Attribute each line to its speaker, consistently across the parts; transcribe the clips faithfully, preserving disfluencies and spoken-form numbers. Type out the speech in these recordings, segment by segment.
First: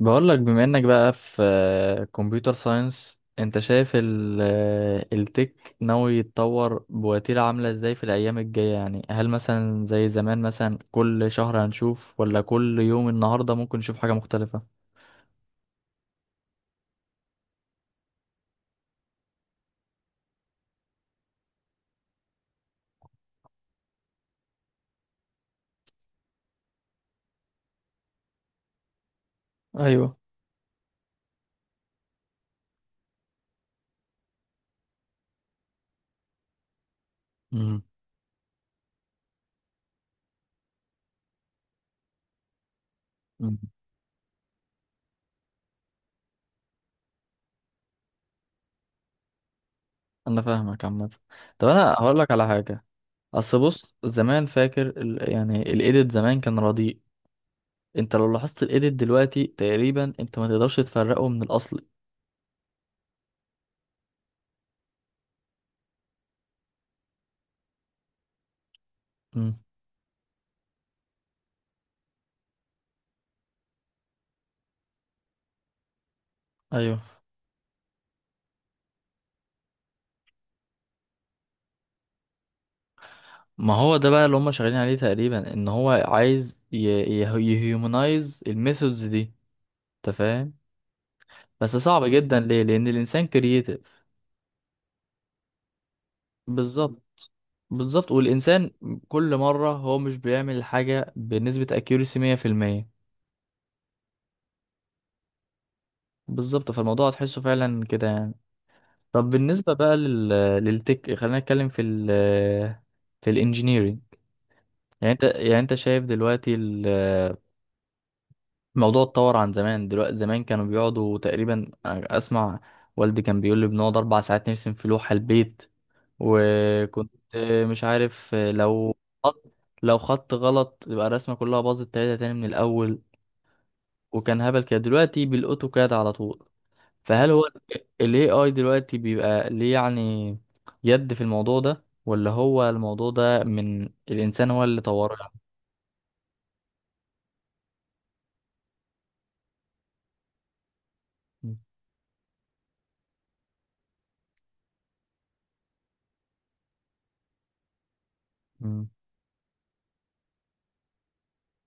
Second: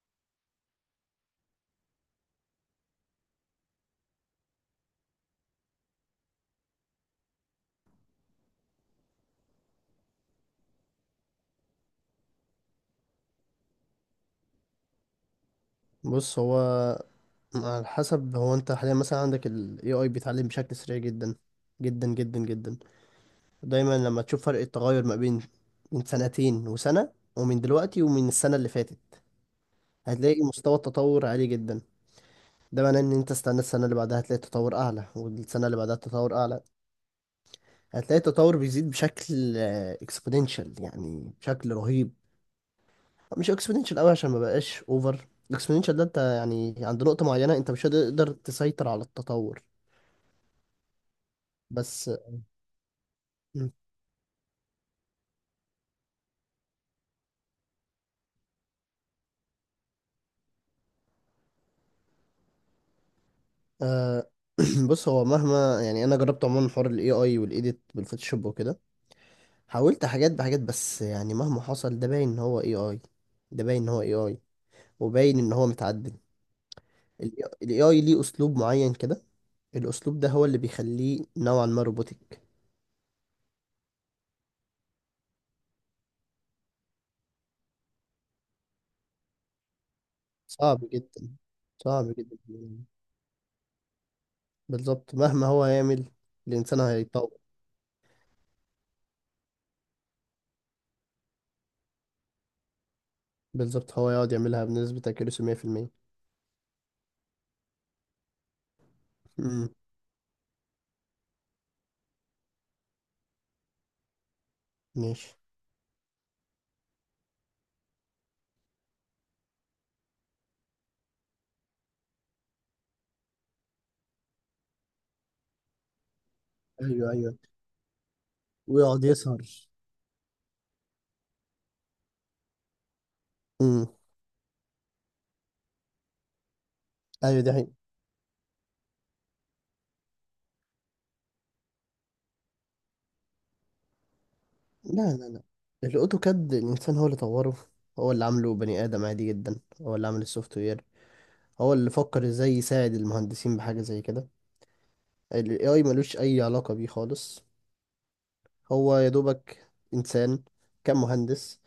Speaker 1: بقول لك بما انك بقى في كمبيوتر ساينس، انت شايف ال التك ناوي يتطور بوتيرة عاملة ازاي في الايام الجاية؟ يعني هل مثلا زي زمان مثلا كل شهر هنشوف ولا كل يوم النهاردة ممكن نشوف حاجة مختلفة؟
Speaker 2: بص، هو على حسب. هو انت حاليا مثلا عندك ال إيه آي بيتعلم بشكل سريع جدا جدا جدا جدا. دايما لما تشوف فرق التغير ما بين من سنتين وسنة، ومن دلوقتي، ومن السنة اللي فاتت،
Speaker 1: ايوه.
Speaker 2: هتلاقي مستوى التطور عالي جدا. ده معناه ان انت استنى السنة اللي بعدها هتلاقي التطور اعلى، والسنة اللي بعدها التطور اعلى.
Speaker 1: امم.
Speaker 2: هتلاقي التطور بيزيد بشكل اكسبوننشال، يعني بشكل رهيب. مش
Speaker 1: أمم.
Speaker 2: اكسبوننشال قوي عشان ما بقاش اوفر. الاكسبوننشال ده انت يعني عند نقطة معينة انت مش هتقدر تسيطر على التطور.
Speaker 1: انا فاهمك عامة. طب انا
Speaker 2: بس
Speaker 1: هقول لك على حاجة. اصل بص، زمان فاكر ال يعني الايديت زمان كان رديء. انت لو لاحظت الايديت دلوقتي تقريبا انت ما تقدرش تفرقه من الاصل.
Speaker 2: آه بص، هو مهما يعني انا جربت عموما حوار الاي اي والايديت بالفوتوشوب وكده.
Speaker 1: أمم.
Speaker 2: حاولت حاجات بحاجات، بس يعني مهما حصل ده باين ان هو اي اي ده باين ان هو اي اي وباين ان هو متعدل.
Speaker 1: ايوه.
Speaker 2: الاي اي ليه اسلوب معين كده. الاسلوب ده هو اللي بيخليه نوعا ما روبوتك.
Speaker 1: ما هو ده بقى اللي هم شغالين عليه تقريبا، ان هو عايز يهيومنايز الميثودز دي، انت فاهم؟
Speaker 2: صعب جدا،
Speaker 1: بس صعب
Speaker 2: صعب جدا.
Speaker 1: جدا ليه؟ لان الانسان كرييتيف.
Speaker 2: بالظبط مهما هو يعمل الانسان
Speaker 1: بالظبط.
Speaker 2: هيتطور.
Speaker 1: بالظبط، والانسان كل مره هو مش بيعمل حاجه بنسبه اكيوريسي مية في المية.
Speaker 2: بالظبط هو يقعد يعملها بنسبة accuracy مية في المية.
Speaker 1: بالظبط، فالموضوع هتحسه فعلا كده يعني. طب
Speaker 2: امم،
Speaker 1: بالنسبه بقى لل، للتك، خلينا نتكلم في ال، في الانجينيرينج. يعني انت،
Speaker 2: ماشي.
Speaker 1: يعني انت شايف دلوقتي الموضوع اتطور عن زمان؟ دلوقتي زمان كانوا بيقعدوا تقريبا، اسمع، والدي كان بيقول لي بنقعد اربع ساعات نرسم في لوحة البيت.
Speaker 2: ايوه،
Speaker 1: وكنت
Speaker 2: ايوه.
Speaker 1: مش عارف، لو
Speaker 2: ويقعد يسهر.
Speaker 1: خط لو خط غلط يبقى الرسمة كلها باظت، تلاته تاني من الاول. وكان هبل كده. دلوقتي بالاوتوكاد على طول. فهل
Speaker 2: ايوه،
Speaker 1: هو
Speaker 2: دي حقيقة.
Speaker 1: ال إيه آي دلوقتي بيبقى ليه يعني يد في الموضوع ده، ولا هو الموضوع ده من الانسان هو اللي
Speaker 2: لا،
Speaker 1: طوره
Speaker 2: لا،
Speaker 1: يعني؟
Speaker 2: لا، الاوتوكاد الانسان هو اللي طوره. هو اللي عامله، بني ادم عادي جدا هو اللي عامل السوفت وير.
Speaker 1: م-
Speaker 2: هو اللي فكر ازاي يساعد المهندسين بحاجه زي كده. الاي اي ملوش اي علاقه بيه خالص.
Speaker 1: م-
Speaker 2: هو يا دوبك انسان، كان مهندس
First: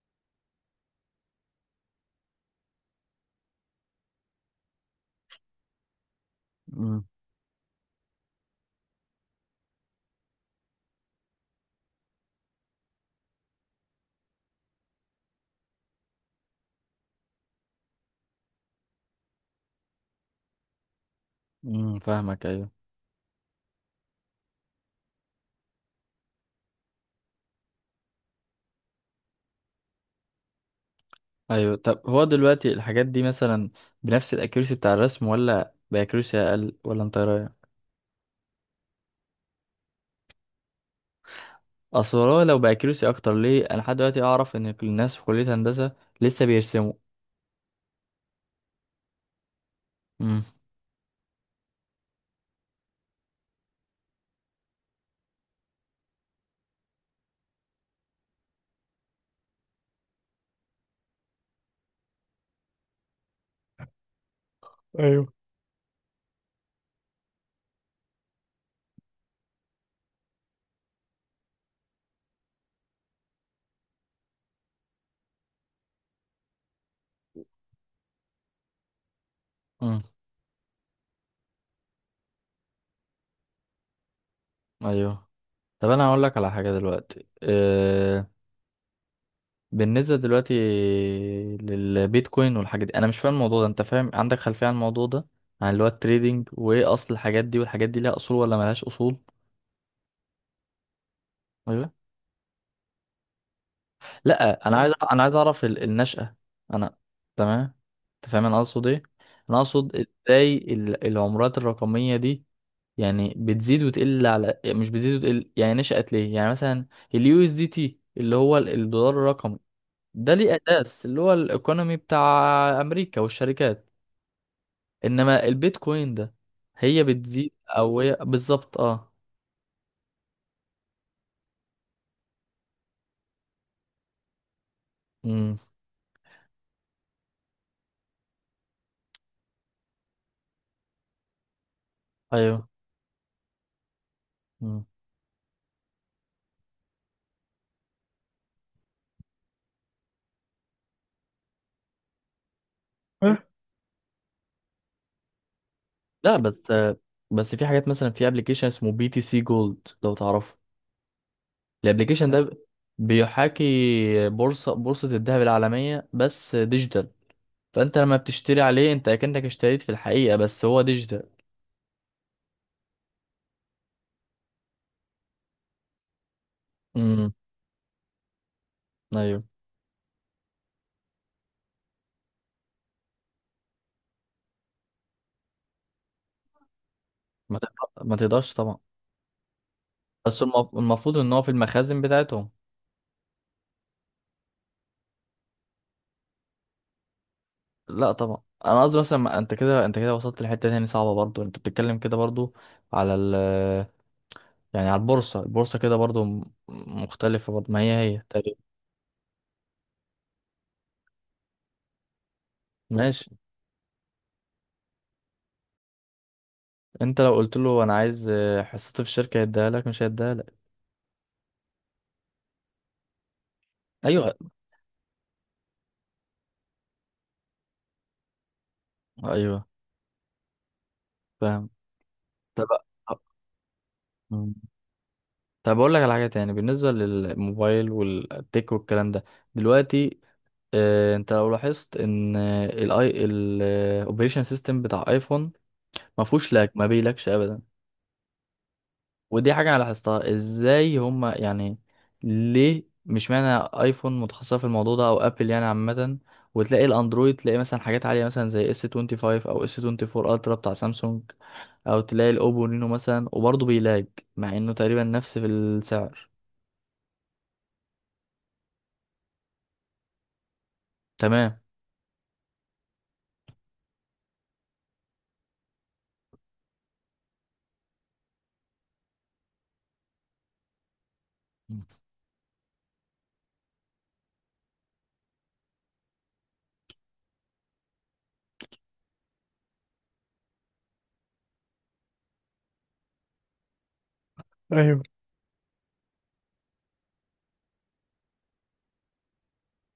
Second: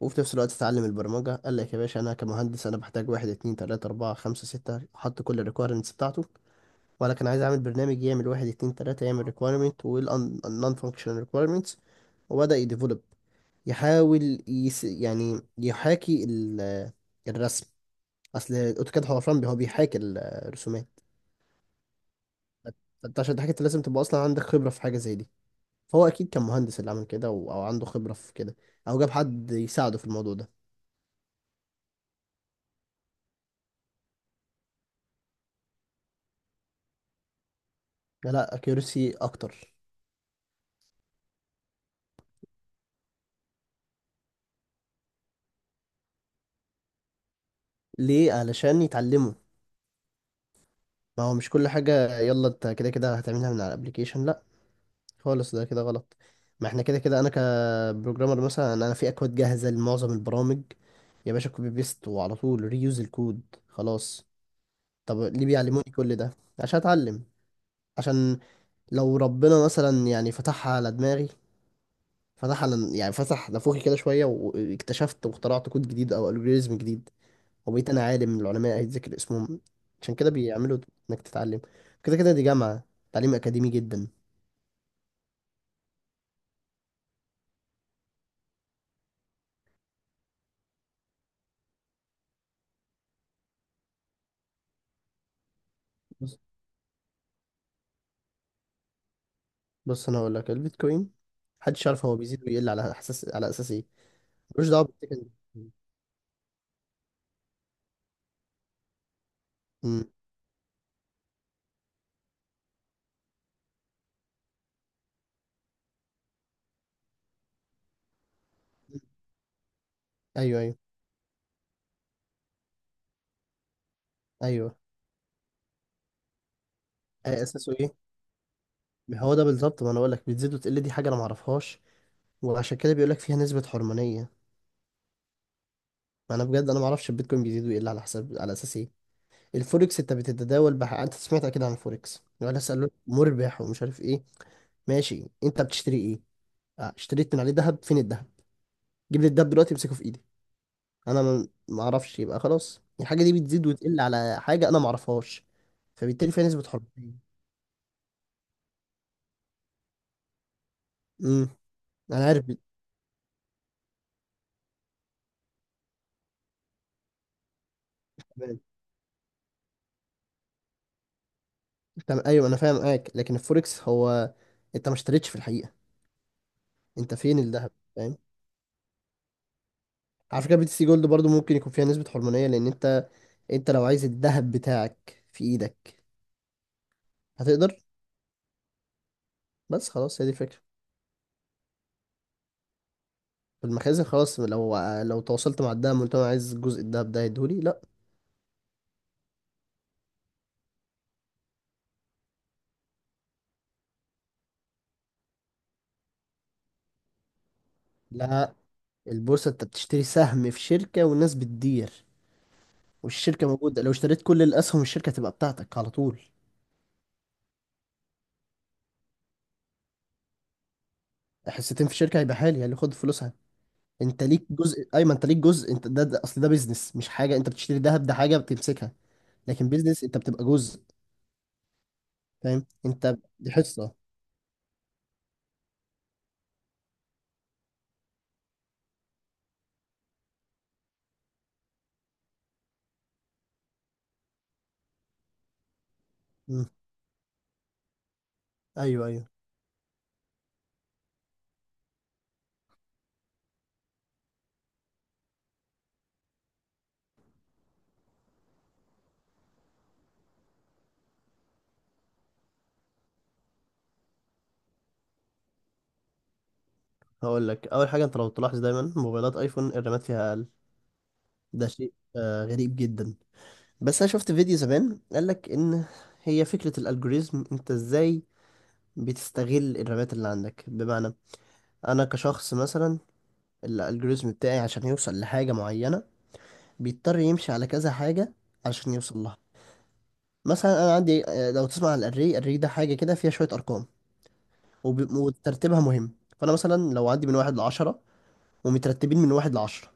Speaker 2: وفي نفس الوقت اتعلم البرمجه، قال لك يا باشا انا كمهندس انا بحتاج واحد، اتنين، تلاته، اربعه، خمسه، سته، حط كل الريكويرمنتس بتاعته.
Speaker 1: م-
Speaker 2: ولا كان عايز اعمل برنامج يعمل واحد، اتنين، تلاته، يعمل ريكويرمنت والنون فانكشنال ريكويرمنتس. وبدا يديفلوب، يحاول يس يعني يحاكي ال- الرسم. اصل الاوتوكاد حوفران هو بيحاكي الرسومات.
Speaker 1: م- فاهمك، أيوة.
Speaker 2: فانت عشان تحكي انت لازم تبقى اصلا عندك خبره في حاجه زي دي. فهو اكيد كان مهندس اللي عمل كده، و- او عنده خبره في كده، او جاب حد يساعده في الموضوع ده.
Speaker 1: ايوه، طب هو دلوقتي الحاجات دي مثلا بنفس الاكيرسي بتاع الرسم ولا باكيرسي اقل، ولا انت إيه رايك؟
Speaker 2: لا، لا، اكيورسي اكتر.
Speaker 1: اصل هو لو باكيرسي اكتر، ليه انا لحد دلوقتي اعرف ان الناس في كليه هندسه لسه بيرسموا؟
Speaker 2: ليه؟ علشان يتعلموا.
Speaker 1: امم.
Speaker 2: ما هو مش كل حاجه يلا انت كده كده هتعملها من على الابليكيشن، لا. خالص، ده كده غلط. ما احنا كده كده انا كبروجرامر مثلا انا في اكواد جاهزه لمعظم البرامج. يا باشا كوبي بيست وعلى طول ريوز الكود، خلاص. طب
Speaker 1: ايوه.
Speaker 2: ليه بيعلموني كل ده؟ عشان اتعلم. عشان لو ربنا مثلا يعني فتحها على دماغي، فتح على يعني فتح نافوخي كده شويه، واكتشفت واخترعت كود جديد او الجوريزم جديد، وبقيت انا عالم من العلماء هيتذكر اسمهم.
Speaker 1: امم.
Speaker 2: عشان كده بيعملوا انك تتعلم. كده كده دي جامعه، تعليم اكاديمي جدا.
Speaker 1: ايوه. طب انا هقول لك على حاجه دلوقتي أه... بالنسبه دلوقتي للبيتكوين والحاجات دي، انا مش فاهم الموضوع ده. انت فاهم؟ عندك خلفيه عن الموضوع ده، عن اللي هو التريدينج وايه اصل الحاجات دي؟ والحاجات دي ليها اصول ولا ملهاش اصول؟
Speaker 2: بص، انا هقول لك البيتكوين محدش
Speaker 1: أيوة.
Speaker 2: يعرف هو بيزيد ويقل على اساس على اساس ايه.
Speaker 1: لا،
Speaker 2: ملوش
Speaker 1: انا
Speaker 2: دعوه
Speaker 1: عايز، انا
Speaker 2: بالتكن.
Speaker 1: عايز اعرف ال- النشأة. انا، تمام. انت فاهم انا اقصد ايه؟ انا اقصد
Speaker 2: مم.
Speaker 1: ازاي ال- العملات الرقمية دي يعني بتزيد وتقل على، يعني مش بتزيد وتقل، يعني نشأت ليه؟ يعني مثلا اليو اس دي تي اللي هو ال- الدولار الرقمي، ده ليه
Speaker 2: ايوه، ايوه،
Speaker 1: اساس، اللي هو الايكونومي بتاع امريكا والشركات.
Speaker 2: ايوه.
Speaker 1: انما البيتكوين ده هي
Speaker 2: أي
Speaker 1: بتزيد
Speaker 2: اساسه
Speaker 1: او
Speaker 2: ايه.
Speaker 1: هي بالظبط، اه.
Speaker 2: ما هو ده بالظبط، ما انا بقول لك بتزيد وتقل دي حاجه انا ما اعرفهاش. وعشان كده بيقول لك فيها نسبه حرمانيه.
Speaker 1: امم.
Speaker 2: ما انا بجد انا ما اعرفش البيتكوين بيزيد ويقل على حساب، على اساس ايه. الفوركس انت بتتداول بح... انت سمعت اكيد عن الفوركس، ولا
Speaker 1: ايوه.
Speaker 2: سالوك مربح ومش عارف ايه.
Speaker 1: مم.
Speaker 2: ماشي، انت بتشتري ايه؟ آه، اشتريت من عليه ذهب، فين الذهب؟ جيب لي الذهب دلوقتي امسكه في ايدك. انا ما ما اعرفش، يبقى خلاص الحاجه دي بتزيد وتقل على حاجه انا ما اعرفهاش، فبالتالي
Speaker 1: لا
Speaker 2: فيها
Speaker 1: بس،
Speaker 2: نسبه حريه.
Speaker 1: بس في حاجات مثلا، في ابلكيشن اسمه بي تي سي جولد، لو تعرفه.
Speaker 2: امم. انا
Speaker 1: الابلكيشن لا،
Speaker 2: عارف
Speaker 1: ده
Speaker 2: بت-
Speaker 1: بيحاكي بورصة بورصة الذهب العالمية، بس ديجيتال. فانت لما
Speaker 2: تمام،
Speaker 1: بتشتري عليه انت اكنك اشتريت في الحقيقة، بس هو ديجيتال.
Speaker 2: تمام. ايوه انا فاهم معاك، لكن الفوركس هو انت ما اشتريتش في الحقيقه. انت
Speaker 1: امم.
Speaker 2: فين الذهب؟ فاهم.
Speaker 1: ايوه.
Speaker 2: على فكره بي تي سي جولد برضو ممكن يكون فيها نسبه حرمانيه، لان انت انت لو عايز الذهب بتاعك في ايدك
Speaker 1: ما
Speaker 2: هتقدر؟
Speaker 1: تقدر- ما تقدرش طبعا.
Speaker 2: بس خلاص، هي دي
Speaker 1: بس
Speaker 2: الفكره.
Speaker 1: المف- المفروض ان هو في المخازن بتاعتهم.
Speaker 2: في المخازن، خلاص. لو لو تواصلت مع الدهب قلت له انا عايز جزء الذهب ده هيديهولي، لا.
Speaker 1: لا طبعا، انا قصدي مثلا، ما- انت كده، انت كده وصلت لحتة تاني صعبة برضو. انت بتتكلم كده برضو على ال، يعني على البورصة، البورصة كده برضو م- مختلفة برضو، ما هي هي
Speaker 2: لا،
Speaker 1: تقريبا.
Speaker 2: البورصه انت بتشتري سهم في شركه والناس بتدير.
Speaker 1: ماشي.
Speaker 2: والشركة موجودة، لو اشتريت كل الأسهم الشركة تبقى بتاعتك على طول.
Speaker 1: انت لو قلت له انا عايز، آه، حصتي في الشركه هيديها لك؟ مش هيديها لك.
Speaker 2: حصتين في الشركة هيبقى حالي اللي خد فلوسها. أنت
Speaker 1: ايوه،
Speaker 2: ليك جزء أيمن، أنت ليك جزء. أنت ده, ده أصل ده بيزنس، مش حاجة أنت بتشتري دهب ده حاجة بتمسكها.
Speaker 1: ايوه.
Speaker 2: لكن بيزنس أنت بتبقى جزء.
Speaker 1: فاهم. طب.
Speaker 2: فاهم، أنت دي حصة.
Speaker 1: مم. طب اقول لك على حاجه تاني بالنسبه للموبايل والتك والكلام ده دلوقتي. آه، انت لو لاحظت ان الاي الاوبريشن سيستم بتاع ايفون ما فيهوش لاج،
Speaker 2: مم.
Speaker 1: ما بيلاكش ابدا.
Speaker 2: أيوه، أيوه.
Speaker 1: ودي حاجة أنا لاحظتها، إزاي هما يعني؟ ليه؟ مش معنى أيفون متخصصة في الموضوع ده، أو أبل يعني عامة. وتلاقي الأندرويد، تلاقي مثلا حاجات عالية، مثلا زي اس خمسة وعشرين أو اس اربعة وعشرين ألترا بتاع سامسونج، أو تلاقي الأوبو رينو مثلا، وبرضه بيلاج مع إنه تقريبا نفس في السعر.
Speaker 2: هقول لك أول حاجة، أنت لو تلاحظ دايما موبايلات أيفون الرامات فيها أقل.
Speaker 1: تمام.
Speaker 2: ده شيء آه غريب جدا. بس أنا شفت فيديو زمان قال لك إن هي فكرة الألجوريزم، أنت إزاي بتستغل الرامات اللي عندك؟ بمعنى
Speaker 1: م.
Speaker 2: انا كشخص مثلا الالجوريزم بتاعي عشان يوصل لحاجة معينة بيضطر يمشي على كذا حاجة عشان يوصل لها. مثلا انا عندي، آه، لو تسمع عن الاري، الاري ده حاجة كده فيها شوية ارقام، وب- وترتيبها مهم. فانا مثلا لو عندي من واحد لعشرة ومترتبين من واحد لعشرة،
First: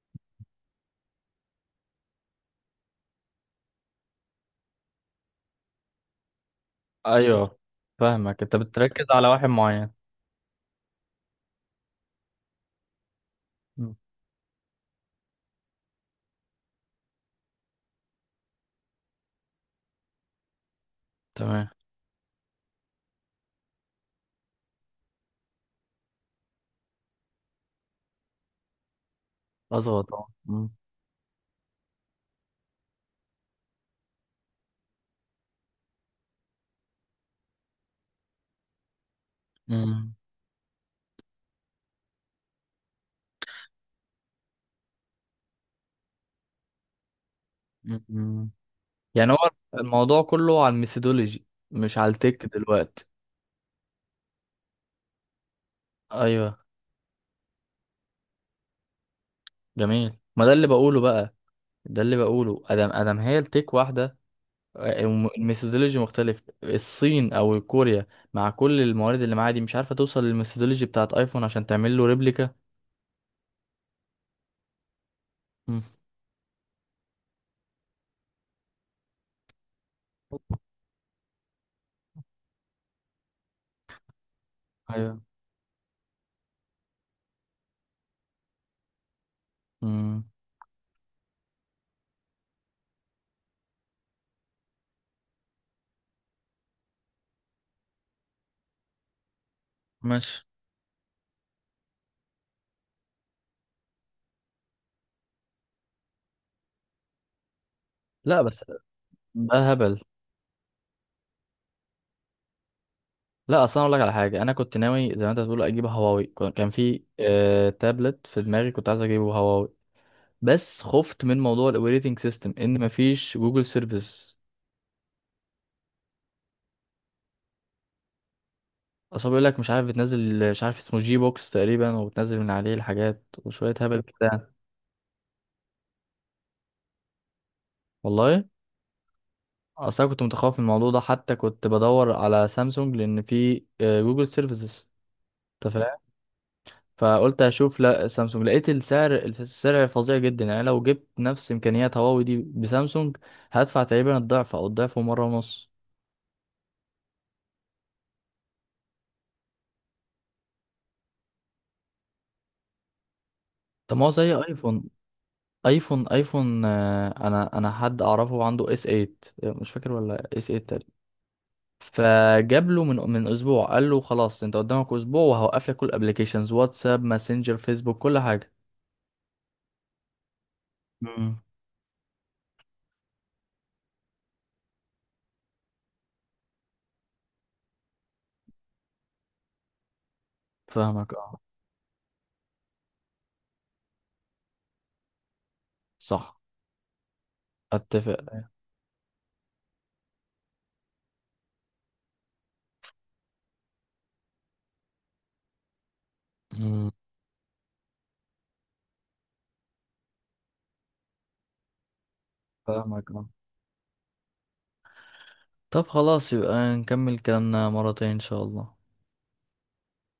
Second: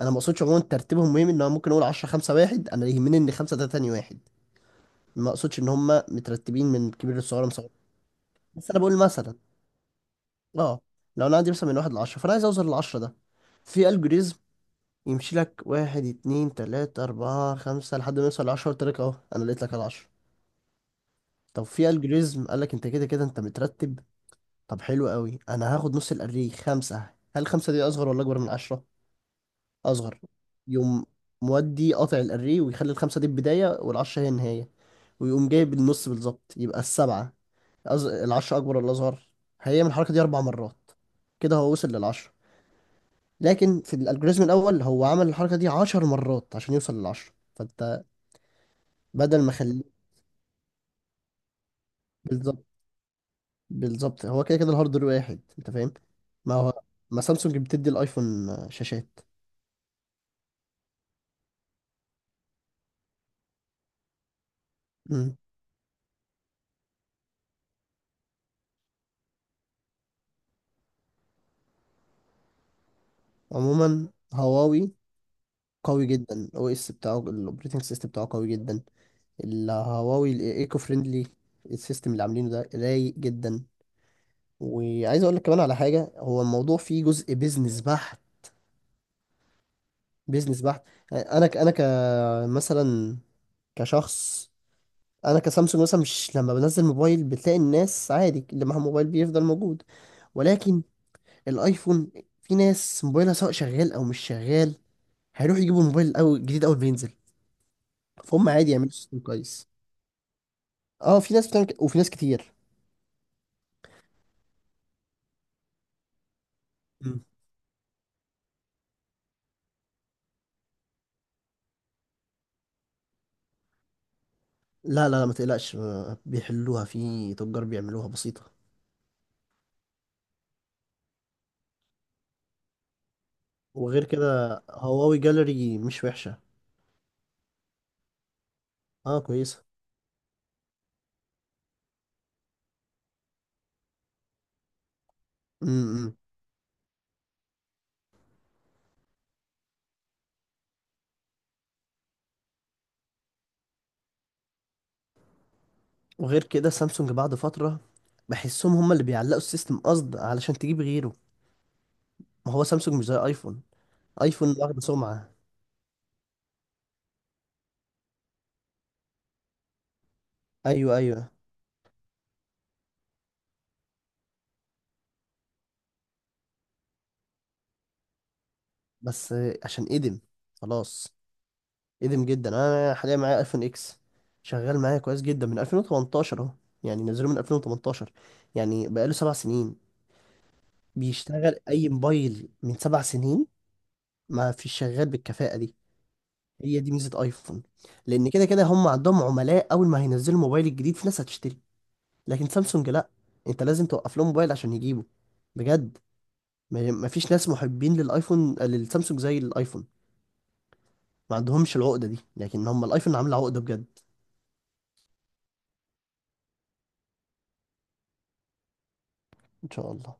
Speaker 2: انا ما اقصدش عموما ترتيبهم مهم، ان انا ممكن اقول عشرة خمسة واحد، انا يهمني ان خمسة ده تاني واحد، ما اقصدش ان هم مترتبين من كبير لصغير
Speaker 1: أيوه،
Speaker 2: لصغير
Speaker 1: فاهمك، أنت
Speaker 2: بس انا بقول
Speaker 1: بتركز على
Speaker 2: مثلا
Speaker 1: واحد معين.
Speaker 2: اه لو انا عندي مثلا من واحد لعشرة، فانا عايز اوصل للعشرة ده، في
Speaker 1: م.
Speaker 2: algorithm يمشي لك واحد، اتنين، تلاتة، أربعة، خمسة، لحد ما يوصل لعشرة، قلت لك أهو أنا لقيت لك العشرة. طب
Speaker 1: تمام.
Speaker 2: في الجوريزم قال لك أنت كده كده أنت مترتب، طب حلو قوي، أنا هاخد نص الأريه خمسة. هل خمسة دي أصغر ولا أكبر من عشرة؟
Speaker 1: أظبط
Speaker 2: أصغر.
Speaker 1: طبعا. م.
Speaker 2: يقوم مودي قاطع الأريه ويخلي الخمسة دي البداية والعشرة هي النهاية. ويقوم جايب النص بالظبط يبقى السبعة. أز... العشرة أكبر ولا أصغر؟ هيعمل
Speaker 1: م.
Speaker 2: الحركة دي أربع مرات، كده هو وصل للعشرة. لكن في الالجوريزم الأول هو عمل الحركة دي عشر مرات عشان يوصل للعشرة،
Speaker 1: م.
Speaker 2: فأنت
Speaker 1: م. يعني
Speaker 2: بدل
Speaker 1: هو
Speaker 2: ما اخليه.
Speaker 1: الموضوع كله على الميثودولوجي مش على التك
Speaker 2: بالظبط،
Speaker 1: دلوقتي.
Speaker 2: بالظبط. هو كده كده الهاردوير واحد، انت فاهم؟ ما
Speaker 1: ايوه.
Speaker 2: هو ما سامسونج بتدي الايفون آه، شاشات.
Speaker 1: جميل، ما ده اللي بقوله بقى، ده اللي بقوله، ادم ادم، هي التك واحده. آه، الم-
Speaker 2: مم.
Speaker 1: الميثودولوجي مختلف. الصين او كوريا، مع كل الموارد اللي معاها دي، مش عارفه توصل للميثودولوجي بتاعت ايفون عشان تعمل له ريبليكا.
Speaker 2: عموما هواوي
Speaker 1: مم.
Speaker 2: قوي جدا، الاو اس بتاعه الاوبريتنج سيستم بتاعه قوي جدا. الهواوي الايكو فريندلي، السيستم اللي عاملينه ده رايق جدا.
Speaker 1: ايوه.
Speaker 2: وعايز اقول لك كمان على حاجه، هو الموضوع فيه جزء بيزنس بحت،
Speaker 1: مم.
Speaker 2: بيزنس بحت. انا ك- انا كمثلا كشخص. انا كسامسونج مثلا مش لما بنزل موبايل بتلاقي الناس عادي اللي معاها موبايل بيفضل موجود.
Speaker 1: ماشي.
Speaker 2: ولكن الايفون في ناس موبايلها سواء شغال او مش شغال هيروح يجيبوا موبايل او جديد اول ما ينزل،
Speaker 1: لا
Speaker 2: فهم
Speaker 1: بس،
Speaker 2: عادي يعملوا سيستم كويس.
Speaker 1: ده هبل.
Speaker 2: اه، في ناس بتعمل كده وفي ناس كتير.
Speaker 1: لا اصلا، اقول لك على حاجه، انا كنت ناوي زي ما انت بتقول اجيب هواوي. كان كان في
Speaker 2: مم.
Speaker 1: آه تابلت في دماغي، كنت عايز اجيبه هواوي، بس خفت من موضوع الاوبريتنج سيستم ان مفيش جوجل سيرفيس.
Speaker 2: لا، لا، لا، ما تقلقش، آه، بيحلوها في تجار بيعملوها بسيطة.
Speaker 1: اصل بيقول لك مش عارف بتنزل، مش عارف اسمه جي بوكس تقريبا، وبتنزل من عليه الحاجات وشوية هبل
Speaker 2: وغير
Speaker 1: كده يعني.
Speaker 2: كده هواوي جاليري مش وحشة.
Speaker 1: والله.
Speaker 2: اه، كويسة.
Speaker 1: اه، اصل انا كنت متخوف من الموضوع ده حتى كنت بدور على سامسونج لان في آه، جوجل سيرفيسز، انت فاهم.
Speaker 2: امم.
Speaker 1: فقلت اشوف لا سامسونج، لقيت السعر، السعر فظيع جدا يعني. لو جبت نفس امكانيات هواوي دي بسامسونج هدفع تقريبا الضعف او الضعف ومره ونص.
Speaker 2: وغير كده سامسونج بعد فترة بحسهم هم اللي بيعلقوا السيستم قصد علشان تجيب غيره. ما هو سامسونج مش زي ايفون.
Speaker 1: طب ما هو زي
Speaker 2: ايفون واخد
Speaker 1: ايفون.
Speaker 2: سمعة.
Speaker 1: ايفون، ايفون آه، انا انا حد اعرفه عنده اس تمنية، مش فاكر ولا اس تمنية.
Speaker 2: ايوه، ايوه.
Speaker 1: فجاب له من من اسبوع، قال له خلاص انت قدامك اسبوع وهوقف لك كل الابلكيشنز، واتساب ماسنجر فيسبوك كل حاجه.
Speaker 2: بس عشان ادم، خلاص.
Speaker 1: مم.
Speaker 2: ادم جدا. انا حاليا معايا ايفون اكس، شغال معايا كويس جدا من ألفين وتمنتاشر اهو، يعني نزله من ألفين وتمنتاشر، يعني بقاله سبع سنين.
Speaker 1: فاهمك، اه.
Speaker 2: بيشتغل اي موبايل من سبع سنين ما فيش شغال بالكفاءة دي.
Speaker 1: صح.
Speaker 2: هي دي ميزة ايفون،
Speaker 1: اتفق.
Speaker 2: لان كده كده هم عندهم عملاء، اول ما هينزلوا الموبايل الجديد في ناس هتشتري. لكن سامسونج لا، انت لازم توقف لهم موبايل عشان يجيبه. بجد،
Speaker 1: مم.
Speaker 2: ما ما فيش ناس محبين للايفون للسامسونج زي الايفون. ما عندهمش العقدة دي، لكن هم
Speaker 1: فاهمك،
Speaker 2: الايفون
Speaker 1: اه.
Speaker 2: عامل عقدة بجد.
Speaker 1: طب خلاص يبقى نكمل كلامنا مرتين ان شاء الله.
Speaker 2: ان شاء الله.